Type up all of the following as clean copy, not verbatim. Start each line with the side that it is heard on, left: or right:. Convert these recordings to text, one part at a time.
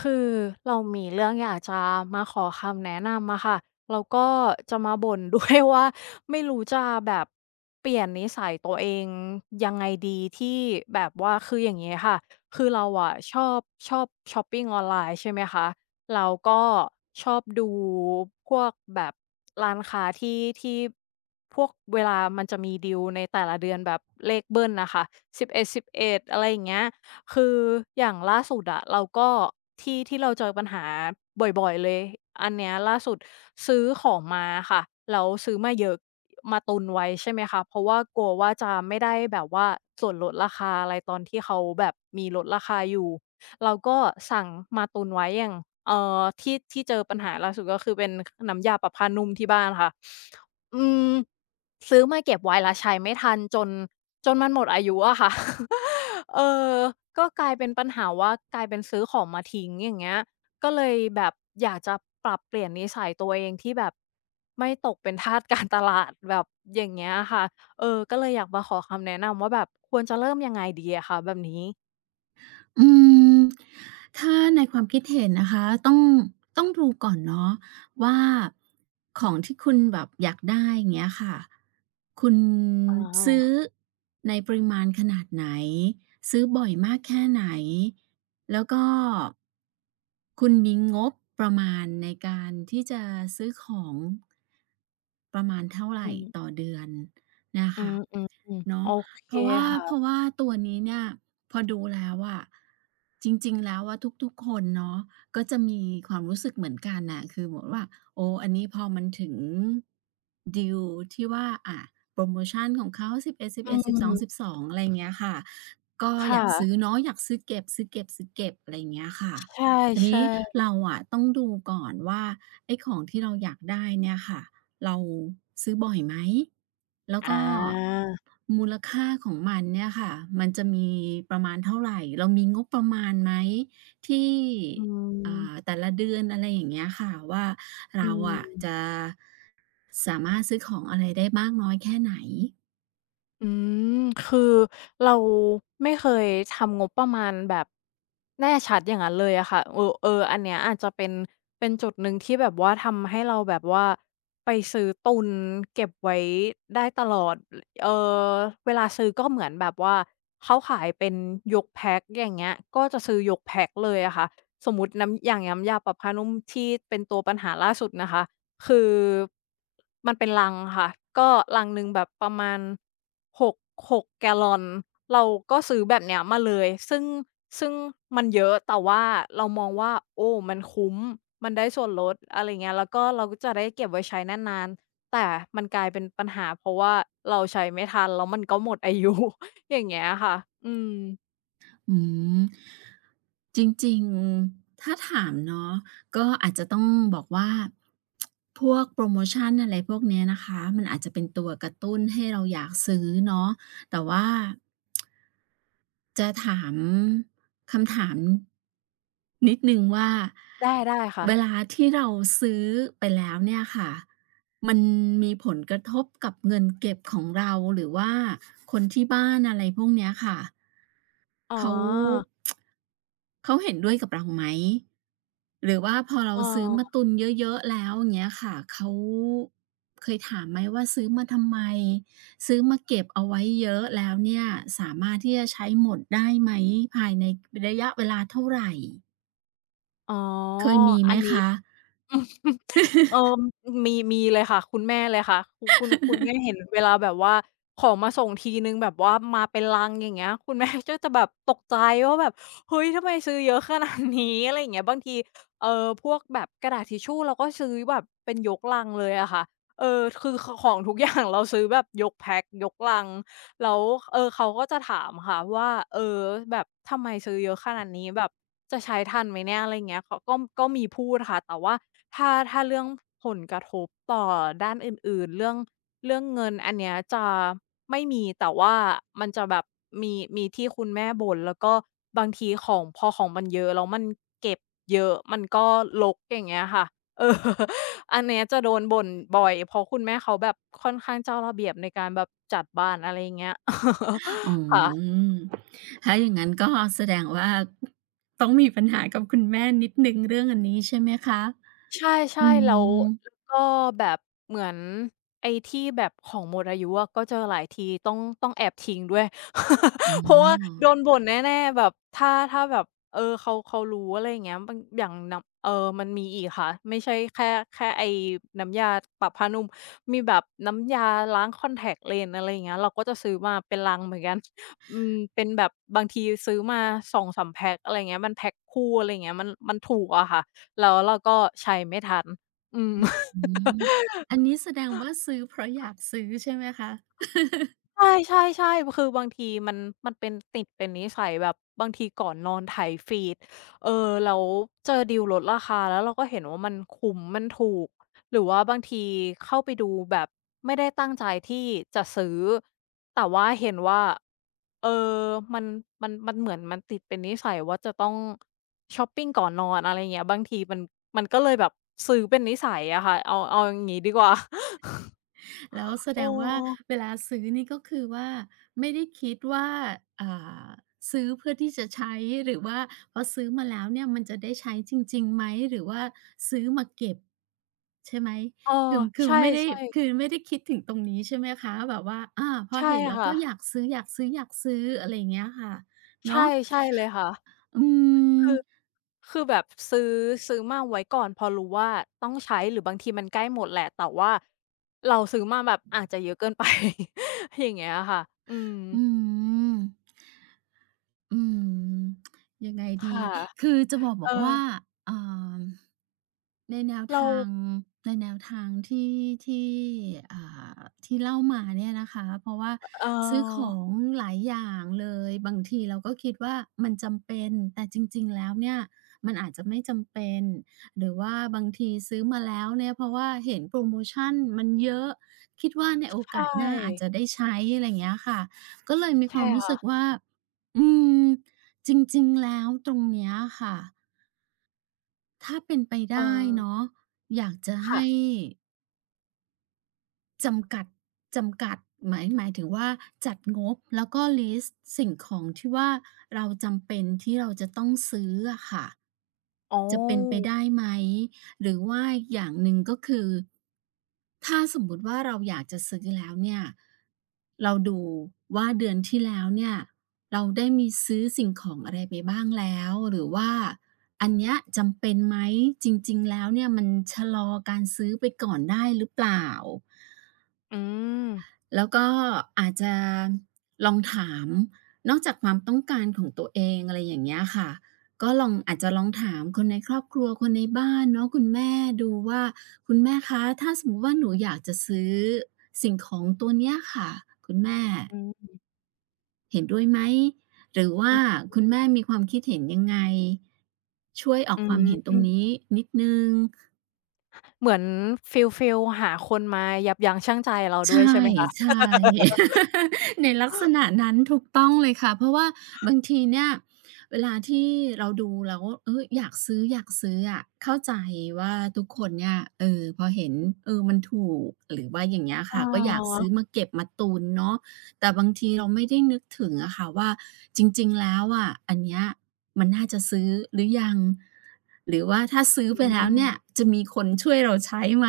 left: คือเรามีเรื่องอยากจะมาขอคำแนะนำอะค่ะแล้วก็จะมาบ่นด้วย ว่าไม่รู้จะแบบเปลี่ยนนิสัยตัวเองยังไงดีที่แบบว่าคืออย่างงี้ค่ะคือเราอะชอบชอปปิงออนไลน์ใช่ไหมคะแล้วก็ชอบดูพวกแบบร้านค้าที่พวกเวลามันจะมีดีลในแต่ละเดือนแบบเลขเบิลน่ะค่ะสิบเอ็ดสิบเอดอะไรอย่างเงี้ย คืออย่างล่าสุดอะเราก็ที่เราเจอปัญหาบ่อยๆเลยอันเนี้ยล่าสุดซื้อของมาค่ะแล้วซื้อมาเยอะมาตุนไว้ใช่ไหมคะเพราะว่ากลัวว่าจะไม่ได้แบบว่าส่วนลดราคาอะไรตอนที่เขาแบบมีลดราคาอยู่เราก็สั่งมาตุนไว้อย่างที่เจอปัญหาล่าสุดก็คือเป็นน้ำยาปรับผานุ่มที่บ้านค่ะอืมซื้อมาเก็บไว้แล้วใช้ไม่ทันจนมันหมดอายุอะค่ะ เออก็กลายเป็นปัญหาว่ากลายเป็นซื้อของมาทิ้งอย่างเงี้ยก็เลยแบบอยากจะปรับเปลี่ยนนิสัยตัวเองที่แบบไม่ตกเป็นทาสการตลาดแบบอย่างเงี้ยค่ะเออก็เลยอยากมาขอคำแนะนำว่าแบบควรจะเริ่มยังไงดีอะคะแบบนี้
right: อืมถ้าในความคิดเห็นนะคะต้องดูก่อนเนาะว่าของที่คุณแบบอยากได้อย่างเงี้ยค่ะคุณ
left: อ๋
right: ซื้อ
left: อ
right: ในปริมาณขนาดไหนซื้อบ่อยมากแค่ไหนแล้วก็ คุณมีงบประมาณในการที่จะซื้อของประมาณเท่าไร
left: อื
right: ต่
left: ม
right: อเดือนนะ
left: อื
right: คะ
left: มอืมอืมโอ
right: เนาะ
left: เค
right: เพราะว่าเพราะ
left: ค่ะ
right: ว่าตัวนี้เนี่ยพอดูแล้วอะจริงๆแล้วอะทุกๆคนเนาะก็จะมีความรู้สึกเหมือนกันน่ะคือเหมือนว่าโอ้อันนี้พอมันถึงดีลที่ว่าอะโพรโมชันของเขา
left: อื
right: 11.11
left: ม
right: 12.12อดสิบเอ็ดสิบสองสิบสองอะไรอย่างเงี้ยค่ะก็
left: ค
right: อยากซื้อ
left: ่ะ
right: เนาะอยากซื้อเก็บๆๆอะไรอย่างเงี้ยค่ะ
left: ใช่
right: ทีนนี้
left: ใช่
right: เราอะต้องดูก่อนว่าไอ้ของที่เราอยากได้เนี่ยค่ะเราซื้อบ่อยไหมแล้วก็
left: อา
right: มูลค่าของมันเนี่ยค่ะมันจะมีประมาณเท่าไรเรามีงบประมาณไหมที่
left: อืม
right: แต่ละเดือนอะไรอย่างเงี้ยค่ะว่า
left: อื
right: เราอะ
left: ม
right: จะสามารถซื้อของอะไรได้มากน้อยแค่ไหน
left: อืมคือเราไม่เคยทำงบประมาณแบบแน่ชัดอย่างนั้นเลยอะค่ะเออเอออันเนี้ยอาจจะเป็นจุดหนึ่งที่แบบว่าทำให้เราแบบว่าไปซื้อตุนเก็บไว้ได้ตลอดเออเวลาซื้อก็เหมือนแบบว่าเขาขายเป็นยกแพ็กอย่างเงี้ยก็จะซื้อยกแพ็กเลยอะค่ะสมมุติน้ำอย่างน้ำยาปรับผ้านุ่มที่เป็นตัวปัญหาล่าสุดนะคะคือมันเป็นลังค่ะก็ลังหนึ่งแบบประมาณ 6- กหกแกลลอนเราก็ซื้อแบบเนี้ยมาเลยซึ่งมันเยอะแต่ว่าเรามองว่าโอ้มันคุ้มมันได้ส่วนลดอะไรเงี้ยแล้วก็เราก็จะได้เก็บไว้ใช้นานๆแต่มันกลายเป็นปัญหาเพราะว่าเราใช้ไม่ทันแล้วมันก็หมดอายุ อย่างเงี้ยค่ะอืม
right: อืมจริงๆ ถ้าถามเนาะก็อาจจะต้องบอกว่าพวกโพรโมชันอะไรพวกเนี้ยนะคะมันอาจจะเป็นตัวกระตุ้นให้เราอยากซื้อเนาะแต่ว่าจะถามคำถามนิดหนึ่งว่า
left: ได้ได้ค่ะ
right: เวลาที่เราซื้อไปแล้วเนี่ยค่ะมันมีผลกระทบกับเงินเก็บของเราหรือว่าคนที่บ้านอะไรพวกเนี้ยค่ะ
left: อ๋
right: เขา
left: อ
right: เขาเห็นด้วยกับเราไหมหรือว่าพอเรา
left: เอ
right: ซื้อมาตุ
left: อ
right: นเยอะๆแล้วอย่างเงี้ยค่ะเขาเคยถามไหมว่าซื้อมาทำไมซื้อมาเก็บเอาไว้เยอะแล้วเนี่ยสามารถที่จะใช้หมดได้ไหมภายในระยะเวลาเท่าไร
left: อ๋อ
right: เคยมีไหม
left: อันนี้
right: คะ
left: อืมเออมีมีเลยค่ะคุณแม่เลยค่ะคุณ แม่เห็นเวลาแบบว่า ของมาส่งทีหนึ่งแบบว่ามาเป็นลังอย่างเงี้ยคุณแม่ก็จะแบบตกใจว่าแบบเฮ้ยทำไมซื้อเยอะขนาดนี้อะไรอย่างเงี้ยบางทีเอ่อพวกแบบกระดาษทิชชู่เราก็ซื้อแบบเป็นยกลังเลยอะค่ะเออคือขของทุกอย่างเราซื้อแบบยกแพ็กยกลังแล้วเออเขาก็จะถามค่ะว่าเออแบบทำไมซื้อเยอะขนาดนี้แบบ จะใช้ทันไหมเนี่ยอะไรอย่างเงี้ยเขาก็ก็มีพูดค่ะแต่ว่าถ้าเรื่องผลกระทบต่อด้านอื่นๆเรื่องเรื่องเงินอันเนี้ยจะไม่มีแต่ว่ามันจะแบบมีที่คุณแม่บ่นแล้วก็บางทีของพอของมันเยอะแล้วมันเก็บเยอะมันก็รกอย่างเงี้ยค่ะเออ อันเนี้ยจะโดนบ่นบ่อยเพราะคุณแม่เขาแบบค่อนข้างเจ้าระเบียบในการแบบจัดบ้านอะไรอย่างเงี้ย
right: อ๋
left: ค่ะ
right: อถ้าอย่างงั้นก็แสดงว่าต้องมีปัญหากับคุณแม่นิดหนึ่งเรื่องอันนี้ใช่ไหมคะ
left: ใช่
right: อื
left: ๆแล้ว
right: ม
left: แล้วก็แบบเหมือนไอ้ที่แบบของหมดอายุอะก็เจอหลายทีต้องแอบทิ้งด้วย เพ
right: อ๋
left: ราะว่าโด
right: อ
left: นบ่นแน่ๆแบบถ้าแบบเออเขารู้อะไรอย่างเงี้ยบางอย่างน้ำมันมีอีกค่ะไม่ใช่แค่ไอ้น้ำยาปรับผ้านุ่มมีแบบน้ำยาล้างคอนแทกเลนส์อะไรอย่างเงี้ยเราก็จะซื้อมาเป็นลังเหมือนกัน อืมเป็นแบบบางทีซื้อมาสองสามแพ็กอะไรอย่างเงี้ยมันแพ็กคู่อะไรอย่างเงี้ยมันถูกอะค่ะ แล้วเราก็ใช้ไม่ทันอืม
right: อืม อันนี้แสดงว่าซื้อเพราะอยากซื้อใช่ไหมคะ
left: ใช่ๆๆคือบางทีมันมันเป็นติดเป็นนิสัยแบบบางทีก่อนนอนไถฟีดเออแล้วเจอดีลลดราคาแล้วเราก็เห็นว่ามันคุ้มมันถูกหรือว่าบางทีเข้าไปดูแบบไม่ได้ตั้งใจที่จะซื้อแต่ว่าเห็นว่าเออมันมันเหมือนมันติดเป็นนิสัยว่าจะต้องช็อปปิงก่อนนอนอะไรอย่างเงี้ยบางทีมันก็เลยแบบซื้อเป็นนิสัยอะค่ะเอาอย่างงี้ดีกว่า
right: แล้วแสด
left: เอ
right: งว่า
left: อ
right: เวลาซื้อนี่ก็คือว่าไม่ได้คิดว่าอ่าซื้อเพื่อที่จะใช้หรือว่าพอซื้อมาแล้วเนี่ยมันจะได้ใช้จริงๆไหมหรือว่าซื้อมาเก็บใช่ไหม
left: เออ
right: คือคื
left: ใช
right: อไม่ได้
left: ่
right: คื
left: ๆ
right: อไม่ได้คิดถึงตรงนี้ใช่ไหมคะแบบว่าอาพอ
left: ใช่
right: เห็นแล้วก็
left: ค่ะ
right: อยากซื้อๆๆอะไรอย่างเงี้ยค่ะเนาะ
left: ใช่ใช่เลยค่ะ
right: อืม
left: คือคือแบบซื้อซื้อมาไว้ก่อนพอรู้ว่าต้องใช้หรือบางทีมันใกล้หมดแหละแต่ว่าเราซื้อมาแบบอาจจะเยอะเกินไป อย่างเงี้ยค่ะอืม
right: อืมอืมยังไงดี
left: ค่ะ
right: คือจะบอกบ
left: เอ
right: อ
left: อ
right: กว่าอ่าในแนว
left: เรา
right: ทาง ในแนวทางที่อ่าที่เล่ามาเนี่ยนะคะเพราะว่า
left: เ
right: ซื้อขอ
left: ออ
right: งหลายอย่างเลย บางทีเราก็คิดว่ามันจำเป็น แต่จริงๆแล้วเนี่ยมันอาจจะไม่จำเป็น หรือว่าบางทีซื้อมาแล้วเนี่ยเพราะว่าเห็นโพรโมชันมันเยอะ คิดว่าในโอ
left: ใช
right: กาสหน้าอาจ
left: ่
right: จะได้ใช้อะไรอย่างเงี้ยค่ะ ก็เลยมีควา
left: ใช่
right: มรู้
left: ค่ะ
right: สึกว่าอืมจริงๆ แล้วตรงเนี้ยค่ะ ถ้าเป็นไป
left: เอ
right: ได้
left: อ
right: เนาะอยากจะ
left: ค่ะ
right: ให้จำกัดจำกัดหมายถึงว่าจัดงบแล้วก็ลิสต์สิ่งของที่ว่าเราจำเป็นที่เราจะต้องซื้ออะค่ะ
left: อ๋
right: จะเป็นไป
left: อ
right: ได้ไหม หรือว่าอีกอย่างหนึ่งก็คือ ถ้าสมมุติว่าเราอยากจะซื้อแล้วเนี่ย เราดูว่าเดือนที่แล้วเนี่ยเราได้มีซื้อสิ่งของอะไรไปบ้างแล้วหรือว่าอันเนี้ยจำเป็นไหมจริงๆแล้วเนี่ยมันชะลอการซื้อไปก่อนได้หรือเปล่า
left: อืม
right: แล้วก็อาจจะลองถามนอกจากความต้องการของตัวเองอะไรอย่างเงี้ยค่ะก็ลองอาจจะลองถามคนในครอบครัวคนในบ้านเนาะคุณแม่ดูว่าคุณแม่คะถ้าสมมุติว่าหนูอยากจะซื้อสิ่งของตัวเนี้ยค่ะคุณแม่
left: อืม
right: เห็นด้วยไหมหรือว่า
left: อือ
right: คุณแม่มีความคิดเห็นยังไงช่วยออก
left: อื
right: ความเห็นตรงนี้
left: ม
right: นิดหนึ่ง
left: เหมือนฟีลหาคนมายับยั้งชั่งใจเราด้วย
right: ใช่
left: ใช่ไหมคะ
right: ใช่ ในลักษณะนั้นถูกต้องเลยค่ะเพราะว่าบางทีเนี่ยเวลาที่เราดูแล้วเอออยากซื้ออะเข้าใจว่าทุกคนเนี่ยเออพอเห็นเออมันถูกหรือว่าอย่างเงี้ย
left: อ๋
right: ค่ะก็อยากซื้
left: อ
right: อมาเก็บมาตุนเนาะ แต่บางทีเราไม่ได้นึกถึงอะค่ะว่าจริงๆแล้วอะอันเนี้ยมันน่าจะซื้อหรือยังหรือว่าถ้าซื้อ
left: อื
right: ไปแล้ว
left: ม
right: เนี่ยจะมีคนช่วยเราใช้ไหม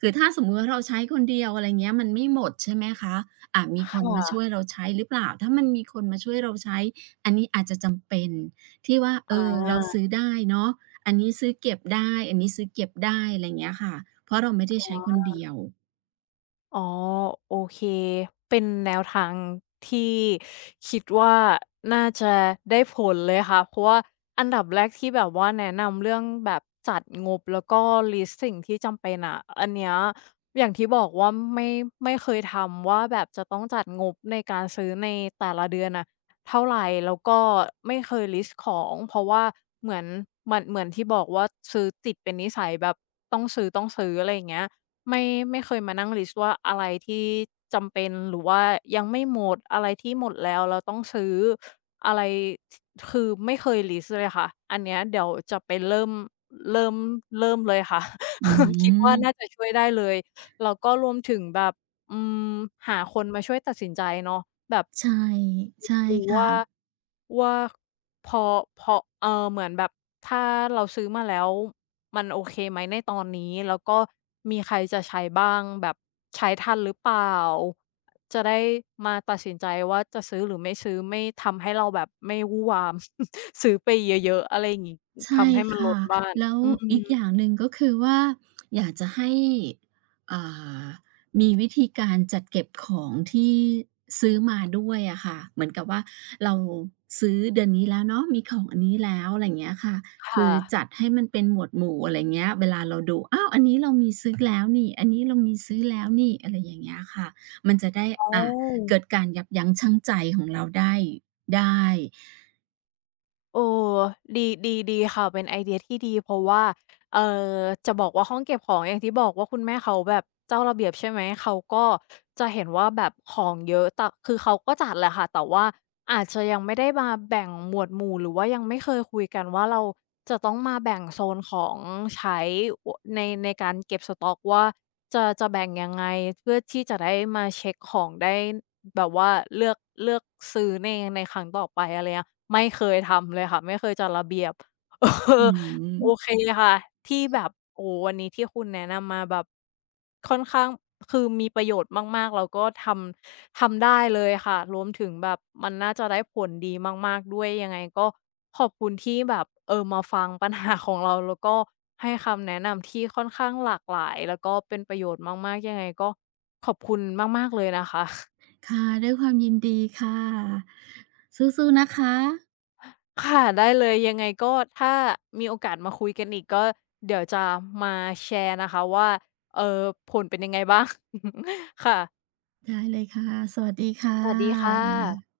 right: คือถ้าสมมุติว่าเราใช้คนเดียวอะไรเงี้ยมันไม่หมดใช่ไหมคะอามีค
left: ค
right: นมาช่วย
left: ่ะ
right: เราใช้หรือเปล่าถ้ามันมีคนมาช่วยเราใช้อันนี้อาจจะจำเป็นที่ว่าเอ
left: อ
right: อเรา
left: า
right: ซื้อได้เนาะอันนี้ซื้อเก็บได้อันนี้ซื้อเก็บได้อะไรเงี้ยค่ะเพราะเราไม่ได้
left: อ๋อ
right: ใช้คนเดียว
left: อ๋อโอเคเป็นแนวทางที่คิดว่าน่าจะได้ผลเลยค่ะเพราะว่าอันดับแรกที่แบบว่าแนะนำเรื่องแบบจัดงบแล้วก็ลิสต์สิ่งที่จำเป็นอะอันเนี้ยอย่างที่บอกว่าไม่ไม่เคยทำว่าแบบจะต้องจัดงบในการซื้อในแต่ละเดือนน่ะเท่าไรแล้วก็ไม่เคยลิสต์ของเพราะว่าเหมือนเหมือนที่บอกว่าซื้อติดเป็นนิสัยแบบต้องซื้อๆอะไรอย่างเงี้ย ไม่ไม่เคยมานั่งลิสต์ว่าอะไรที่จำเป็นหรือว่ายังไม่หมดอะไรที่หมดแล้วเราต้องซื้ออะไรทคือไม่เคยลิสต์เลยค่ะอันเนี้ยเดี๋ยวจะไปเริ่มเริ่มเลยค่ะ
right: อื
left: คิดว่าน่า
right: ม
left: จะช่วยได้เลยแล้วก็รวมถึงแบบ อืมหาคนมาช่วยตัดสินใจเนาะแบบ
right: ใช่
left: ดู
right: ใช่
left: ดูว่า
right: ค่ะ
left: ว่าพอพอเหมือนแบบถ้าเราซื้อมาแล้วมันโอเคไหมในตอนนี้แล้วก็มีใครจะใช้บ้างแบบใช้ทันหรือเปล่าจะได้มาตัดสินใจว่าจะซื้อหรือไม่ซื้อไม่ทำให้เราแบบไม่วู่วาม ซื้อไปเยอะๆอะไรอย่างงี้
right: ใช่
left: ทำให้มันล้
right: ค่ะ
left: นบ้าน
right: แล้ว
left: อื
right: อีก
left: ม
right: อย่างหนึ่งก็คือว่าอยากจะให้อ่ามีวิธีการจัดเก็บของที่ซื้อมาด้วยอะค่ะเหมือนกับว่าเราซื้อเดือนนี้แล้วเนาะมีของอันนี้แล้วอะไรอย่างเงี้ยค่ะคื
left: ค่ะ
right: อจัดให้มันเป็นหมวดหมู่อะไรอย่างเงี้ยเวลาเราดูอ้าวอันนี้เรามีซื้อแล้วนี่อันนี้เรามีซื้อแล้วนี่อะไรอย่างเงี้ยค่ะมันจะได้
left: อ๋อ
right: อ่าเกิดการยับยั้งชั่งใจของเราได้ได้
left: โออดีดีดีค่ะเป็นไอเดียที่ดีเพราะว่าเอ่อจะบอกว่าห้องเก็บของอย่างที่บอกว่าคุณแม่เขาแบบเจ้าระเบียบใช่ไหมเขาก็จะเห็นว่าแบบของเยอะแต่คือเขาก็จัดแหละค่ะแต่ว่าอาจจะยังไม่ได้มาแบ่งหมวดหมู่หรือว่ายังไม่เคยคุยกันว่าเราจะต้องมาแบ่งโซนของใช้วในในการเก็บสต็อกว่า จะแบ่งยังไงเพื่อที่จะได้มาเช็กของได้แบบว่าเลือกเลือกซื้อในครั้งต่อไปอะไรเงี้ยไม่เคยทำเลยค่ะไม่เคยจัดระเบียบ เออ
right: อื
left: โอ
right: ม
left: เคค่ะที่แบบโอ้โฮวันนี้ที่คุณแนะนำมาแบบค่อนข้างคือมีประโยชน์มากๆแล้วก็ทำได้เลยค่ะรวมถึงแบบมันน่าจะได้ผลดีมากๆด้วยยังไงก็ขอบคุณที่แบบเออมาฟังปัญหาของเราแล้วก็ให้คำแนะนำที่ค่อนข้างหลากหลายแล้วก็เป็นประโยชน์มากๆยังไงก็ขอบคุณมากๆเลยนะคะ
right: ค่ะ ด้วยความยินดีค่ะสู้ๆนะคะ
left: ค่ะได้เลยยังไงก็ถ้ามีโอกาสมาคุยกันอีกก็เดี๋ยวจะมาแชร์นะคะว่าเออผลเป็นยังไงบ้าง ค่ะ
right: ได้เลยค่ะ สวัสดีค่
left: สวัสดีค่
right: ะ
left: ะ